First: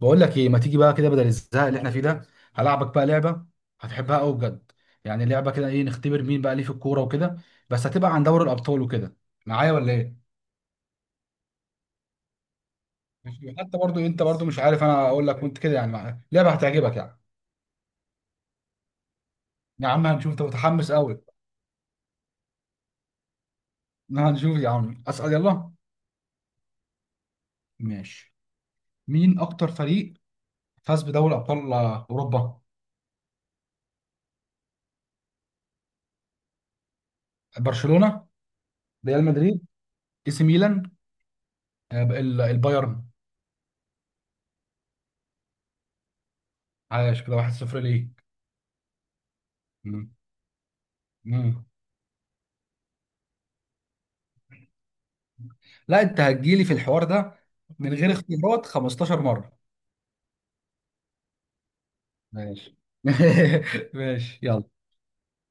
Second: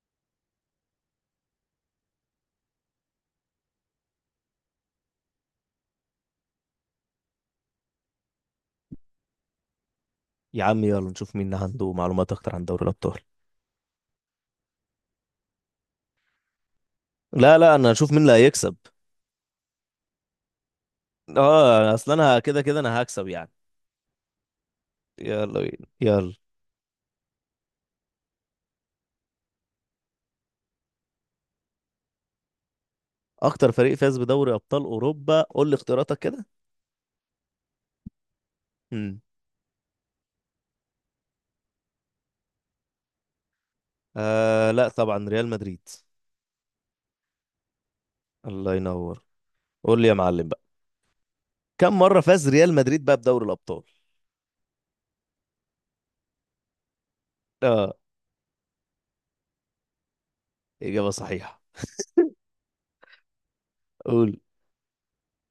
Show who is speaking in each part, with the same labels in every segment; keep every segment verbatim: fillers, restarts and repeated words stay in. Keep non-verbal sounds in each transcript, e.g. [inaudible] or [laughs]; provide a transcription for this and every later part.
Speaker 1: بقول لك ايه، ما تيجي بقى كده بدل الزهق اللي احنا فيه ده؟ هلعبك بقى لعبه، هتحبها قوي بجد. يعني لعبه كده، ايه؟ نختبر مين بقى ليه في الكوره وكده. بس هتبقى عن دوري الابطال وكده. معايا ولا ايه؟
Speaker 2: يا عم يلا نشوف مين عنده معلومات اكتر عن دوري الابطال.
Speaker 1: ماشي. حتى برضو انت برضو مش عارف، انا اقول لك وانت كده، يعني معايا لعبه هتعجبك يعني.
Speaker 2: لا لا انا هشوف مين اللي هيكسب.
Speaker 1: يا عم هنشوف، انت متحمس قوي.
Speaker 2: اه اصل انا كده كده انا هكسب يعني.
Speaker 1: هنشوف يا عم، اسال
Speaker 2: يلا
Speaker 1: يلا.
Speaker 2: بينا يلا.
Speaker 1: ماشي. مين اكتر فريق فاز بدوري ابطال اوروبا؟
Speaker 2: اكتر فريق فاز بدوري ابطال اوروبا، قول لي اختياراتك كده.
Speaker 1: برشلونه،
Speaker 2: امم
Speaker 1: ريال مدريد، اي سي ميلان، آه، ال- البايرن
Speaker 2: آه لا طبعا ريال مدريد.
Speaker 1: عاش كده، واحد صفر ليك.
Speaker 2: الله ينور. قول لي
Speaker 1: مم.
Speaker 2: يا معلم بقى
Speaker 1: مم.
Speaker 2: كم مرة فاز ريال مدريد بقى بدوري الابطال؟
Speaker 1: لا انت هتجيلي في الحوار ده من
Speaker 2: اه.
Speaker 1: غير اختيارات، خمستاشر مرة.
Speaker 2: اجابة صحيحة.
Speaker 1: ماشي. [laughs] ماشي
Speaker 2: قول.
Speaker 1: يلا.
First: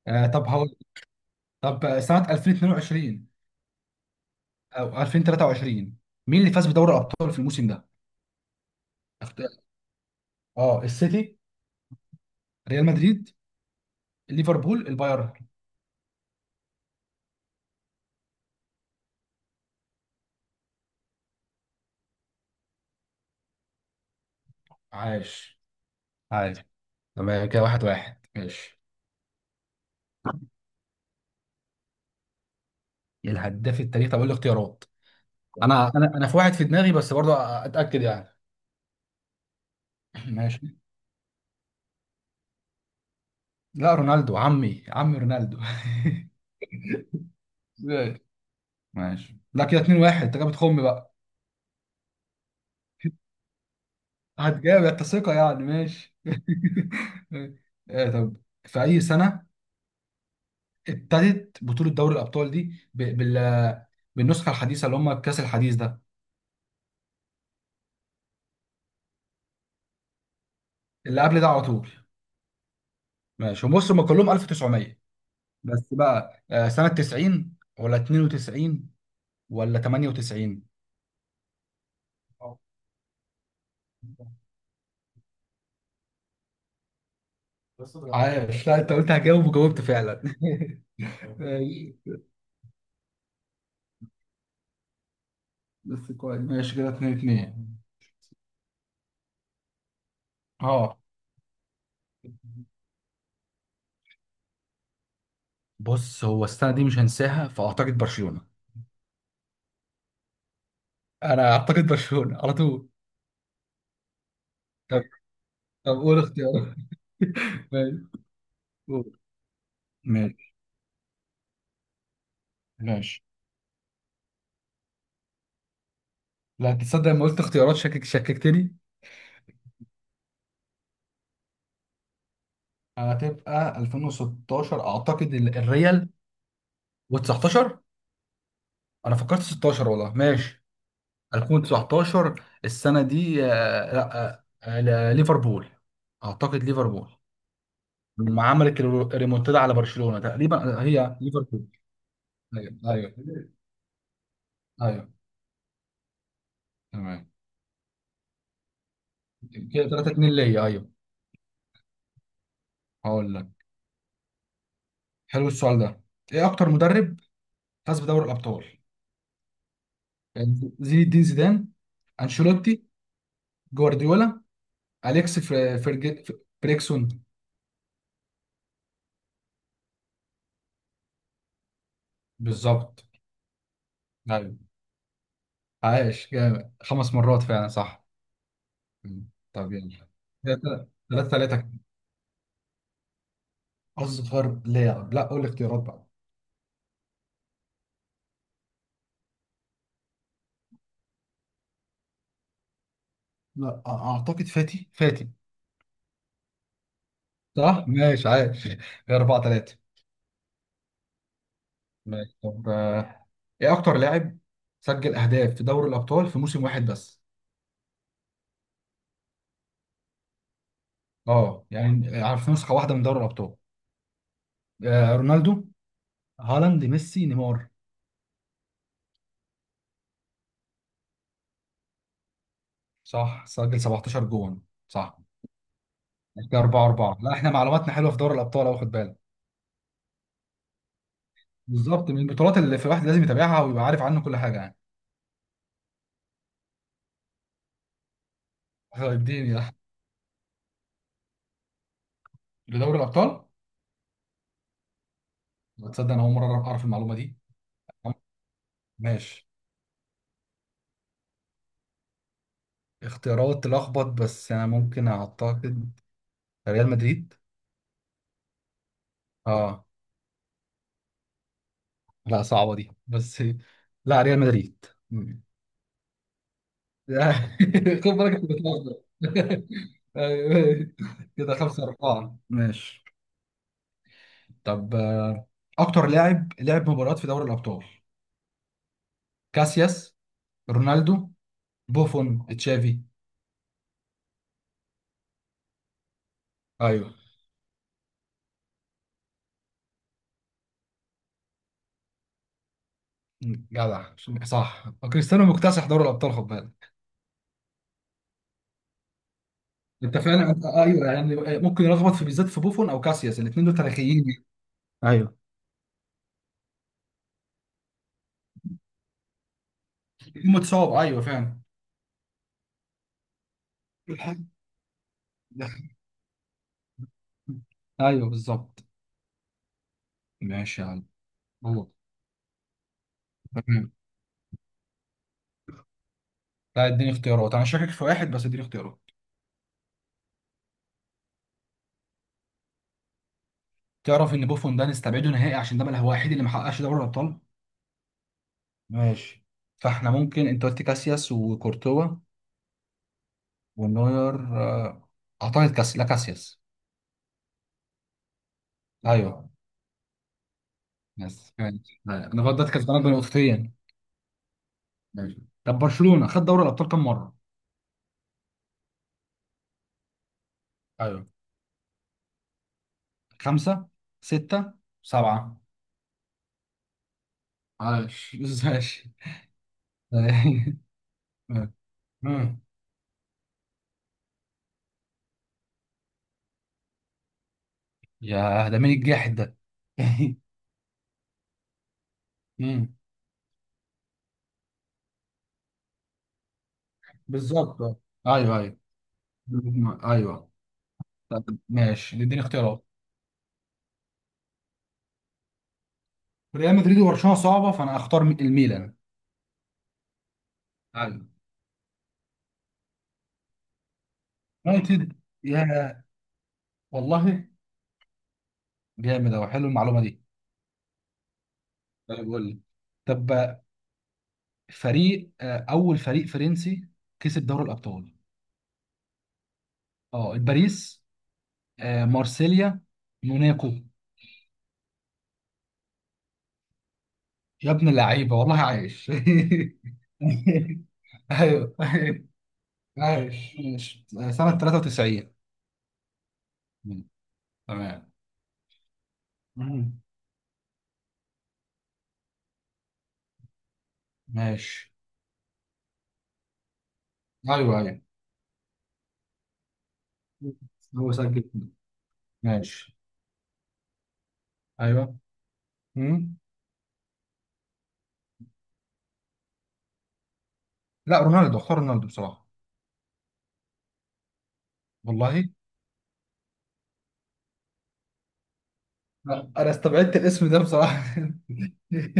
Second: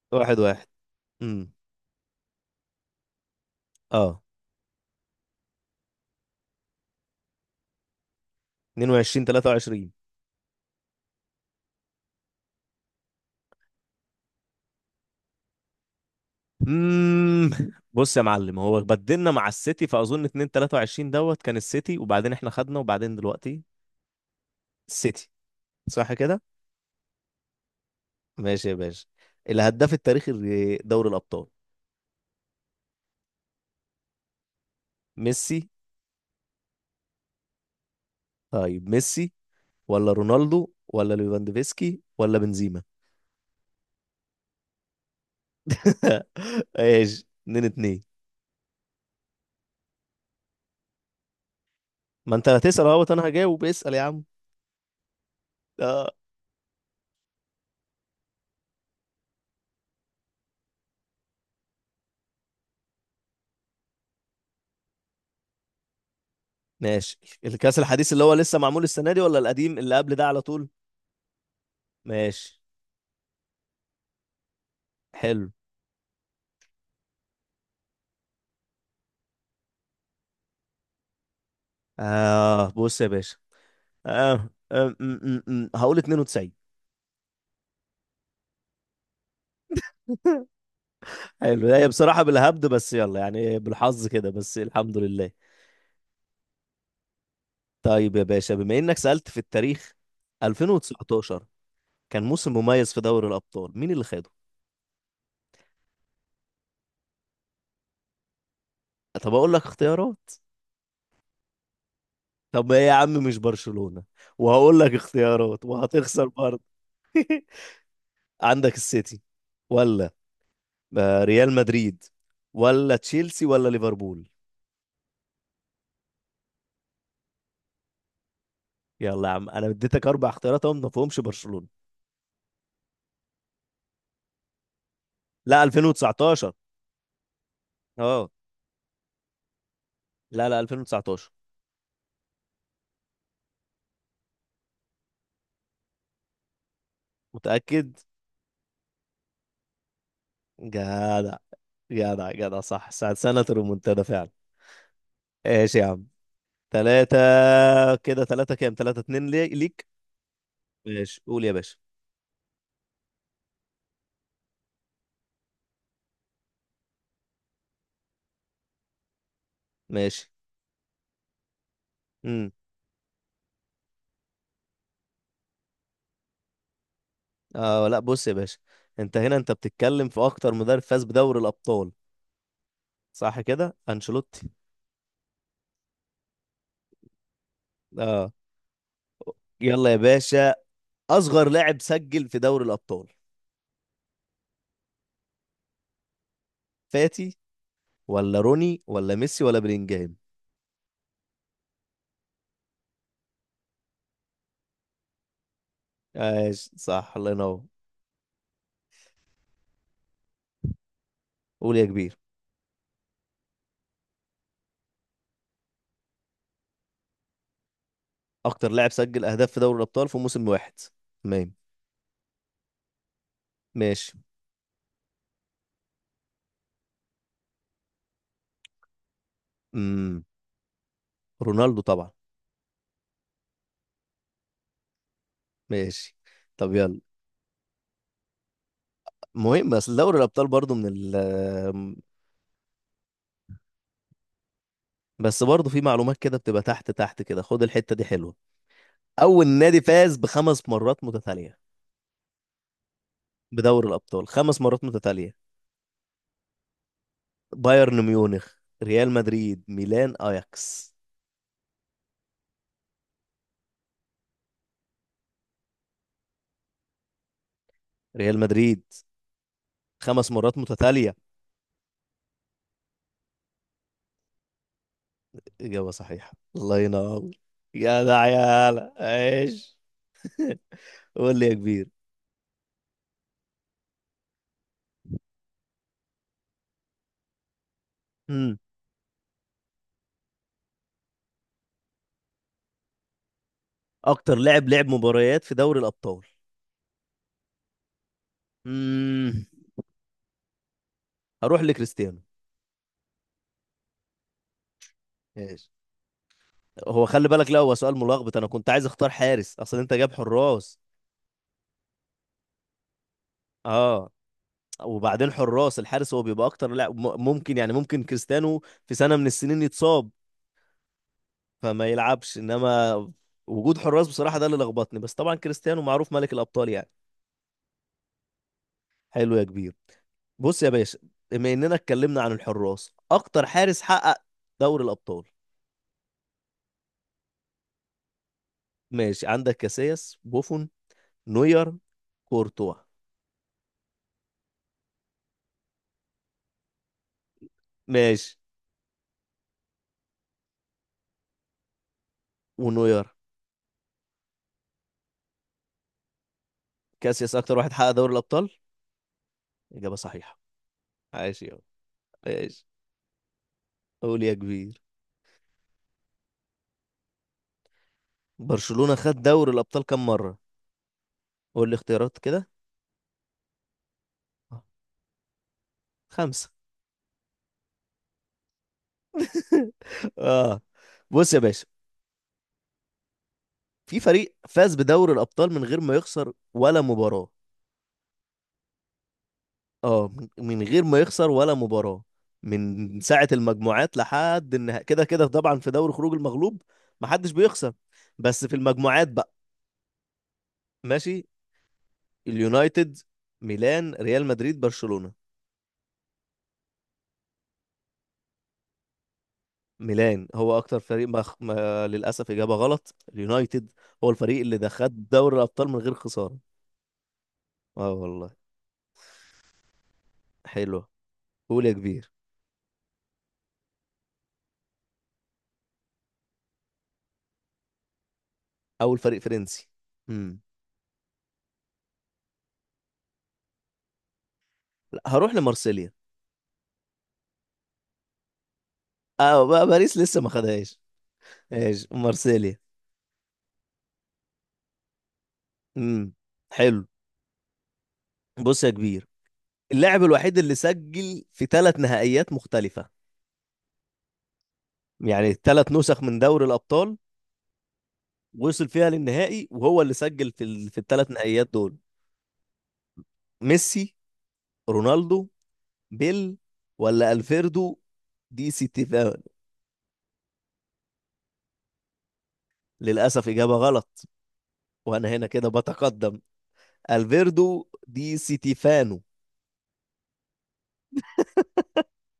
Speaker 1: آه
Speaker 2: واحد
Speaker 1: طب
Speaker 2: واحد.
Speaker 1: هقول.
Speaker 2: امم
Speaker 1: طب آه، سنة ألفين واتنين وعشرين
Speaker 2: اه.
Speaker 1: او ألفين وتلاته وعشرين، مين اللي فاز بدوري الابطال في الموسم ده؟
Speaker 2: اتنين وعشرين
Speaker 1: اخت-
Speaker 2: تلاتة وعشرين.
Speaker 1: اه السيتي، ريال مدريد، ليفربول، البايرن.
Speaker 2: امم بص يا معلم، هو بدلنا مع السيتي فاظن اتنين تلاتة وعشرين دوت كان السيتي وبعدين احنا خدنا وبعدين دلوقتي السيتي.
Speaker 1: عاش.
Speaker 2: صح كده.
Speaker 1: عاش. تمام، كده واحد واحد،
Speaker 2: ماشي يا
Speaker 1: ماشي.
Speaker 2: باشا. الهداف التاريخي لدوري الابطال.
Speaker 1: إيه الهداف التاريخي؟ طب اقول الاختيارات.
Speaker 2: ميسي.
Speaker 1: انا انا انا في واحد في دماغي، بس برضه اتاكد يعني.
Speaker 2: طيب ميسي ولا
Speaker 1: [laughs]
Speaker 2: رونالدو
Speaker 1: ماشي.
Speaker 2: ولا ليفاندوفسكي ولا بنزيما؟
Speaker 1: لا رونالدو، عمي عمي رونالدو.
Speaker 2: [laughs] ايش. اتنين اتنين.
Speaker 1: [laughs] ماشي. لا كده اتنين واحد، انت كده بتخم بقى.
Speaker 2: ما انت هتسال اهوت انا هجاوب، اسال يا عم.
Speaker 1: هتجاوب انت؟ ثقة يعني،
Speaker 2: اه.
Speaker 1: ماشي. [laughs] إيه؟ طب، في أي سنة ابتدت بطولة دوري الأبطال دي؟ ب... بال... بالنسخة الحديثة اللي هم الكأس الحديث ده.
Speaker 2: ماشي. الكاس الحديث اللي هو لسه معمول السنه دي ولا القديم اللي قبل ده على طول؟
Speaker 1: اللي قبل ده على طول.
Speaker 2: ماشي.
Speaker 1: ماشي، وبص هم كلهم ألف وتسعمائة،
Speaker 2: حلو.
Speaker 1: بس بقى آه، سنة تسعين ولا اتنين وتسعين ولا تمانية وتسعين؟
Speaker 2: آه بص يا باشا. آه. آه. م- م- م- هقول تسعين.
Speaker 1: عايش، لا انت قلت هجاوب وجاوبت فعلا.
Speaker 2: [laughs]
Speaker 1: [laughs]
Speaker 2: حلو هي
Speaker 1: ماشي.
Speaker 2: بصراحة بالهبد بس يلا يعني بالحظ كده بس الحمد لله.
Speaker 1: بس كويس، ماشي كده اتنين اتنين.
Speaker 2: طيب يا باشا، بما انك سألت في التاريخ،
Speaker 1: اه
Speaker 2: ألفين وتسعتاشر كان موسم مميز في دوري الأبطال مين اللي خده؟
Speaker 1: بص، هو السنه دي مش هنساها، فاعتقد برشلونه.
Speaker 2: طب اقول لك اختيارات.
Speaker 1: انا اعتقد برشلونه على
Speaker 2: طب ايه
Speaker 1: طول.
Speaker 2: يا عم مش برشلونة؟ وهقول لك
Speaker 1: طب.
Speaker 2: اختيارات
Speaker 1: طب قول
Speaker 2: وهتخسر برضه.
Speaker 1: اختيارات.
Speaker 2: [laughs]
Speaker 1: [laughs] ماشي.
Speaker 2: عندك
Speaker 1: قول.
Speaker 2: السيتي ولا
Speaker 1: ماشي.
Speaker 2: آه، ريال مدريد ولا
Speaker 1: ماشي.
Speaker 2: تشيلسي ولا ليفربول.
Speaker 1: لا تصدق، لما قلت اختيارات شكك شككتني.
Speaker 2: يلا يا عم انا اديتك اربع اختيارات اهو ما فيهمش برشلونة.
Speaker 1: هتبقى ألفين وستاشر اعتقد ال-
Speaker 2: لا
Speaker 1: الريال
Speaker 2: ألفين وتسعتاشر.
Speaker 1: و19.
Speaker 2: اه.
Speaker 1: انا فكرت ستاشر والله،
Speaker 2: لا لا
Speaker 1: ماشي.
Speaker 2: ألفين وتسعتاشر.
Speaker 1: ألفين وتسعتاشر السنه دي آه، لا آه، آه، لا، ليفربول. اعتقد ليفربول
Speaker 2: متأكد.
Speaker 1: لما عملت الريمونتادا على برشلونه، تقريبا هي
Speaker 2: جدع.
Speaker 1: ليفربول.
Speaker 2: جدع جدع
Speaker 1: ايوه
Speaker 2: صح، ساعة
Speaker 1: ايوه.
Speaker 2: سنة الريمونتادا فعلا.
Speaker 1: ايوه.
Speaker 2: ايش يا عم. تلاتة.
Speaker 1: تمام،
Speaker 2: كده تلاتة كام؟ تلاتة اتنين لي- ليك.
Speaker 1: كده تلاته اتنين ليا، ايوه.
Speaker 2: ماشي قول يا باشا.
Speaker 1: هقول لك. حلو السؤال ده. ايه اكتر مدرب فاز بدوري الابطال؟
Speaker 2: ماشي.
Speaker 1: يعني زين الدين زيدان،
Speaker 2: امم
Speaker 1: انشيلوتي، جوارديولا، اليكس فر- فرج... ف- فريكسون.
Speaker 2: اه لا بص يا باشا. انت هنا انت بتتكلم في اكتر مدرب فاز بدوري الابطال.
Speaker 1: بالظبط.
Speaker 2: صح كده انشيلوتي.
Speaker 1: ايوه. عايش جامد، خمس مرات فعلا صح.
Speaker 2: اه.
Speaker 1: مم. طب
Speaker 2: يلا يا
Speaker 1: يلا.
Speaker 2: باشا.
Speaker 1: ثلاثة ثلاثة
Speaker 2: اصغر
Speaker 1: ثلاثة.
Speaker 2: لاعب سجل في دوري الابطال.
Speaker 1: أصغر لاعب؟ لا قول الاختيارات بقى.
Speaker 2: فاتي ولا روني ولا ميسي ولا بلينجهام؟
Speaker 1: لا، أ- أعتقد فاتي فاتي.
Speaker 2: ايش. صح. الله ينور.
Speaker 1: صح ماشي عايش. [laughs] اربعه تلاته.
Speaker 2: قول يا كبير.
Speaker 1: ماشي. طب آه، ايه اكتر لاعب سجل اهداف في دوري الابطال في موسم واحد بس؟
Speaker 2: اكتر لاعب سجل اهداف في دوري الابطال في موسم واحد. تمام.
Speaker 1: اه يعني آه، في نسخه واحده من دوري الابطال.
Speaker 2: ماشي.
Speaker 1: آه، رونالدو، هالاند، ميسي، نيمار.
Speaker 2: امم رونالدو طبعا.
Speaker 1: صح، سجل سبعتاشر جون. صح.
Speaker 2: ماشي.
Speaker 1: كده
Speaker 2: طب
Speaker 1: اربعه
Speaker 2: يلا.
Speaker 1: اربعه، لا احنا معلوماتنا حلوه في دوري الابطال، اهو خد بالك.
Speaker 2: مهم بس دوري الابطال برضو من ال.
Speaker 1: بالظبط، من البطولات اللي في واحد لازم يتابعها ويبقى عارف عنه كل حاجه يعني.
Speaker 2: بس برضو في معلومات كده بتبقى تحت تحت كده، خد الحتة دي حلوة.
Speaker 1: طيب
Speaker 2: اول
Speaker 1: اديني ده.
Speaker 2: نادي فاز بخمس مرات متتالية.
Speaker 1: لدوري الابطال.
Speaker 2: بدوري الابطال خمس مرات متتالية.
Speaker 1: تصدق انا اول مره اعرف أعرف المعلومه دي.
Speaker 2: بايرن ميونخ، ريال
Speaker 1: ماشي.
Speaker 2: مدريد، ميلان، اياكس.
Speaker 1: اختيارات تلخبط، بس انا ممكن اعتقد ريال مدريد.
Speaker 2: ريال مدريد
Speaker 1: اه.
Speaker 2: خمس مرات متتالية.
Speaker 1: لا صعبة دي بس. لا، ريال مدريد.
Speaker 2: إجابة صحيحة. الله ينور.
Speaker 1: لا،
Speaker 2: يا
Speaker 1: [laughs] خد
Speaker 2: ده
Speaker 1: بالك أنت
Speaker 2: يا هلا.
Speaker 1: بتلخبط.
Speaker 2: ايش.
Speaker 1: [laughs] أيوه.
Speaker 2: قول لي يا
Speaker 1: كده خمسة
Speaker 2: كبير.
Speaker 1: أربعة، ماشي. طب آه، أكتر لاعب لعب مباريات في دوري الأبطال؟
Speaker 2: امم
Speaker 1: كاسياس، رونالدو، بوفون، تشافي.
Speaker 2: اكتر لاعب لعب مباريات في دوري الابطال.
Speaker 1: أيوه.
Speaker 2: امم هروح لكريستيانو.
Speaker 1: جدع. صح، كريستيانو
Speaker 2: ماشي.
Speaker 1: مكتسح دوري الأبطال، خد بالك.
Speaker 2: هو خلي بالك، لا هو سؤال ملخبط، انا كنت عايز اختار حارس اصل انت جاب
Speaker 1: أنت فعلا أنت
Speaker 2: حراس.
Speaker 1: أيوه، يعني ممكن يلخبط في، بالذات في بوفون أو كاسياس، الاثنين دول
Speaker 2: اه.
Speaker 1: تاريخيين.
Speaker 2: وبعدين
Speaker 1: ايوه.
Speaker 2: حراس، الحارس هو بيبقى اكتر لاعب، م- ممكن يعني ممكن كريستيانو في سنة من السنين يتصاب
Speaker 1: الاثنين متصاب، أيوه فعلا.
Speaker 2: فما يلعبش. انما وجود حراس
Speaker 1: [laughs] الحق.
Speaker 2: بصراحة ده اللي لخبطني بس طبعا كريستيانو معروف ملك الابطال يعني.
Speaker 1: ايوه بالظبط.
Speaker 2: حلو يا كبير. بص يا
Speaker 1: ماشي يا
Speaker 2: باشا.
Speaker 1: عم.
Speaker 2: بما اننا
Speaker 1: هو.
Speaker 2: اتكلمنا عن الحراس، اكتر حارس
Speaker 1: تمام.
Speaker 2: حقق دوري الابطال.
Speaker 1: لا اديني اختيارات، انا شاكك في واحد، بس اديني اختيارات.
Speaker 2: ماشي. عندك كاسياس، بوفون، نوير، كورتوا.
Speaker 1: تعرف ان بوفون ده نستبعده نهائي، عشان ده بقى هو الوحيد اللي ما حققش دوري الابطال.
Speaker 2: ماشي.
Speaker 1: ماشي. فاحنا ممكن، انت قلت كاسياس وكورتوا
Speaker 2: ونوير.
Speaker 1: ونوير آه، اعتقد كاس لا كاسياس.
Speaker 2: كاسياس اكتر واحد حقق دوري الابطال.
Speaker 1: ايوه.
Speaker 2: اجابه صحيحه. عايش
Speaker 1: بس
Speaker 2: يا.
Speaker 1: ماشي. لا، انا
Speaker 2: عايش.
Speaker 1: فضلت كسبانك بنقطتين.
Speaker 2: قول يا كبير.
Speaker 1: ماشي. طب برشلونة خد دوري الابطال كم مرة؟
Speaker 2: برشلونه خد دوري الابطال كم مره؟
Speaker 1: ايوه.
Speaker 2: قول لي اختيارات كده.
Speaker 1: خمسة،
Speaker 2: آه،
Speaker 1: ستة، سبعة.
Speaker 2: خمسه.
Speaker 1: عاش. [laughs] ماشي.
Speaker 2: [laughs] اه بص يا باشا.
Speaker 1: [laughs]
Speaker 2: في فريق فاز بدوري الابطال من غير ما يخسر ولا مباراه.
Speaker 1: يا ده مين الجاحد ده؟
Speaker 2: اه.
Speaker 1: [laughs]
Speaker 2: من من غير ما يخسر ولا مباراه.
Speaker 1: مم.
Speaker 2: من ساعه المجموعات لحد النهائي، كده كده طبعا في دوري خروج المغلوب محدش بيخسر.
Speaker 1: بالظبط آه.
Speaker 2: بس في
Speaker 1: ايوه ايوه.
Speaker 2: المجموعات بقى.
Speaker 1: بالظبط. ايوه.
Speaker 2: ماشي.
Speaker 1: طب ماشي اديني اختيارات.
Speaker 2: اليونايتد، ميلان، ريال مدريد، برشلونة.
Speaker 1: ريال مدريد وبرشلونه صعبه، فانا اختار الميلان.
Speaker 2: ميلان هو اكتر فريق ما,
Speaker 1: ايوه
Speaker 2: ما للاسف اجابة غلط. اليونايتد هو الفريق اللي ده خد
Speaker 1: يونايتد،
Speaker 2: دوري الابطال من غير
Speaker 1: يا.
Speaker 2: خسارة.
Speaker 1: والله.
Speaker 2: اه والله.
Speaker 1: جامد اهو، حلو المعلومه دي.
Speaker 2: حلو. قول يا كبير.
Speaker 1: طيب قول لي. طب. فريق آه، اول فريق فرنسي كسب دوري الابطال.
Speaker 2: اول فريق فرنسي.
Speaker 1: اه
Speaker 2: امم
Speaker 1: باريس، آه، مارسيليا، موناكو.
Speaker 2: لا، هروح لمارسيليا.
Speaker 1: يا ابن اللعيبه والله، عايش.
Speaker 2: اه بقى
Speaker 1: [laughs]
Speaker 2: باريس لسه ما خدهاش.
Speaker 1: ايوه.
Speaker 2: ماشي مارسيليا.
Speaker 1: عايش ماشي. سنه تلاته وتسعين.
Speaker 2: امم حلو.
Speaker 1: تمام.
Speaker 2: بص يا كبير.
Speaker 1: مم.
Speaker 2: اللاعب الوحيد اللي سجل في ثلاث نهائيات مختلفة.
Speaker 1: ماشي
Speaker 2: يعني ثلاث نسخ من دوري الابطال
Speaker 1: ايوه ايوه.
Speaker 2: وصل فيها للنهائي وهو اللي سجل في ال... في الثلاث
Speaker 1: هو
Speaker 2: نهائيات
Speaker 1: سجل.
Speaker 2: دول.
Speaker 1: ماشي.
Speaker 2: ميسي،
Speaker 1: ايوه.
Speaker 2: رونالدو،
Speaker 1: مم.
Speaker 2: بيل، ولا الفيردو دي سيتيفان.
Speaker 1: لا رونالدو، اختار رونالدو بصراحه.
Speaker 2: للاسف اجابه غلط. وانا هنا
Speaker 1: والله.
Speaker 2: كده بتقدم. الفيردو دي سيتيفانو.
Speaker 1: لا، انا استبعدت الاسم ده بصراحه.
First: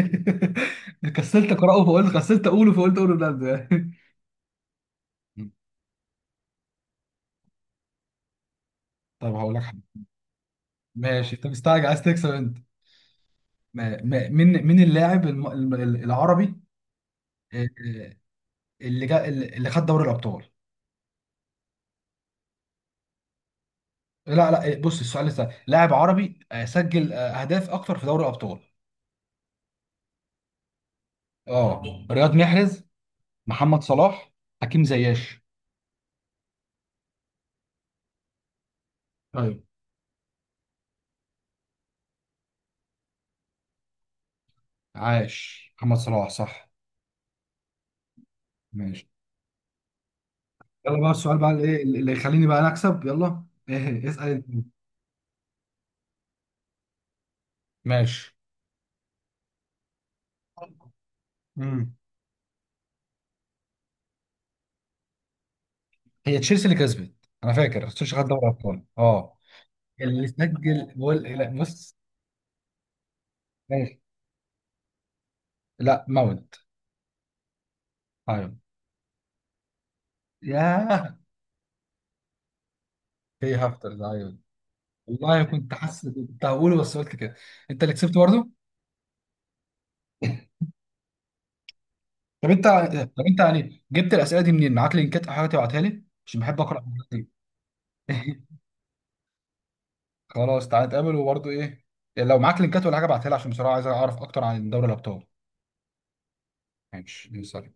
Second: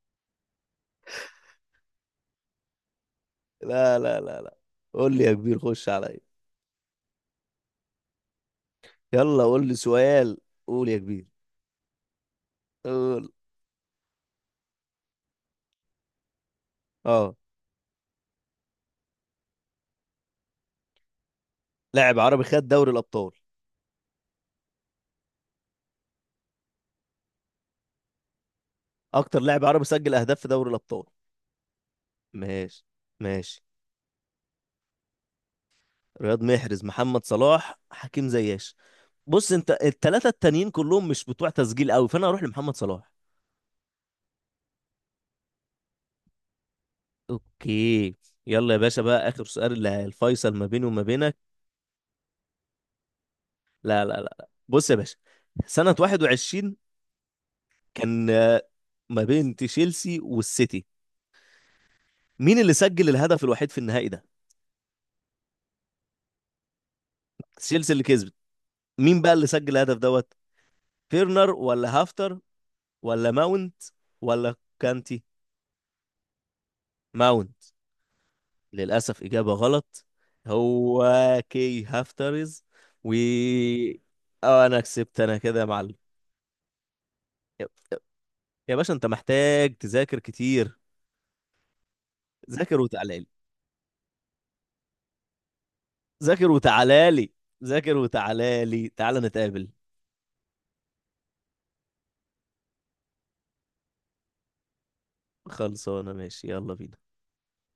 Speaker 1: [laughs] كسلت اقراه فقلت، كسلت اقوله فقلت اقول رونالدو يعني.
Speaker 2: لا لا لا لا. قول لي يا
Speaker 1: مم.
Speaker 2: كبير خش عليا.
Speaker 1: طب
Speaker 2: يلا
Speaker 1: هقول لك
Speaker 2: قول لي
Speaker 1: حاجه آه.
Speaker 2: سؤال. قول يا كبير.
Speaker 1: ماشي انت مستعجل عايز تكسب انت.
Speaker 2: قول.
Speaker 1: ما- ما- مين مين اللاعب الم- الم- العربي
Speaker 2: اه.
Speaker 1: آه، آه، اللي جا اللي خد دوري الابطال.
Speaker 2: لاعب عربي خد دوري الابطال.
Speaker 1: لا لا آه، بص السؤال لسه، لاعب عربي آه، سجل آه، اهداف اكتر في دوري الابطال.
Speaker 2: اكتر لاعب عربي سجل اهداف في دوري الابطال.
Speaker 1: اه. رياض محرز،
Speaker 2: ماشي. ماشي.
Speaker 1: محمد صلاح، حكيم زياش.
Speaker 2: رياض محرز، محمد صلاح، حكيم زياش. بص
Speaker 1: ايوه.
Speaker 2: انت الثلاثه التانيين كلهم مش بتوع تسجيل قوي فانا هروح لمحمد صلاح.
Speaker 1: عاش محمد صلاح صح.
Speaker 2: اوكي. يلا يا باشا
Speaker 1: ماشي
Speaker 2: بقى اخر سؤال اللي الفيصل ما بيني
Speaker 1: يلا
Speaker 2: وما
Speaker 1: بقى
Speaker 2: بينك.
Speaker 1: السؤال بقى الايه اللي يخليني بقى انا اكسب، يلا
Speaker 2: لا
Speaker 1: ايه
Speaker 2: لا
Speaker 1: اسال
Speaker 2: لا
Speaker 1: انت.
Speaker 2: بص يا باشا. سنه واحد وعشرين كان
Speaker 1: ماشي.
Speaker 2: آه، ما بين تشيلسي والسيتي،
Speaker 1: امم
Speaker 2: مين اللي سجل الهدف الوحيد في النهائي ده؟
Speaker 1: هي تشيلسي اللي كسبت. انا فاكر
Speaker 2: تشيلسي اللي
Speaker 1: تشيلسي خد
Speaker 2: كسبت.
Speaker 1: دوري ابطال،
Speaker 2: مين بقى
Speaker 1: اه.
Speaker 2: اللي سجل الهدف
Speaker 1: اللي
Speaker 2: دوت.
Speaker 1: سجل جول؟
Speaker 2: فيرنر
Speaker 1: لا بص.
Speaker 2: ولا هافتر ولا ماونت
Speaker 1: ماشي.
Speaker 2: ولا كانتي.
Speaker 1: لا ماونت.
Speaker 2: ماونت.
Speaker 1: ايوه.
Speaker 2: للأسف إجابة غلط. هو
Speaker 1: ياه.
Speaker 2: كي هافترز و.
Speaker 1: هي هافترز، ايوه.
Speaker 2: أه أنا كسبت أنا
Speaker 1: والله
Speaker 2: كده يا
Speaker 1: كنت
Speaker 2: معلم.
Speaker 1: حاسس كنت هقوله، بس قلت كده.
Speaker 2: يا.
Speaker 1: انت اللي كسبت برضه.
Speaker 2: يا باشا أنت محتاج تذاكر
Speaker 1: [laughs]
Speaker 2: كتير.
Speaker 1: طب انت.
Speaker 2: ذاكر وتعالى
Speaker 1: طب
Speaker 2: لي.
Speaker 1: انت يعني جبت الاسئله دي منين؟ معاك لينكات او حاجه تبعتها لي عشان
Speaker 2: ذاكر
Speaker 1: بحب اقرا.
Speaker 2: وتعالى لي. ذاكر وتعالى لي تعالى نتقابل.
Speaker 1: خلاص تعالى نتقابل، وبرضه ايه، لو معاك لينكات ولا حاجه ابعتها لي عشان بصراحه عايز اعرف اكتر عن دوري الابطال.
Speaker 2: خلصانة ماشي يلا بينا.
Speaker 1: ماشي سلام.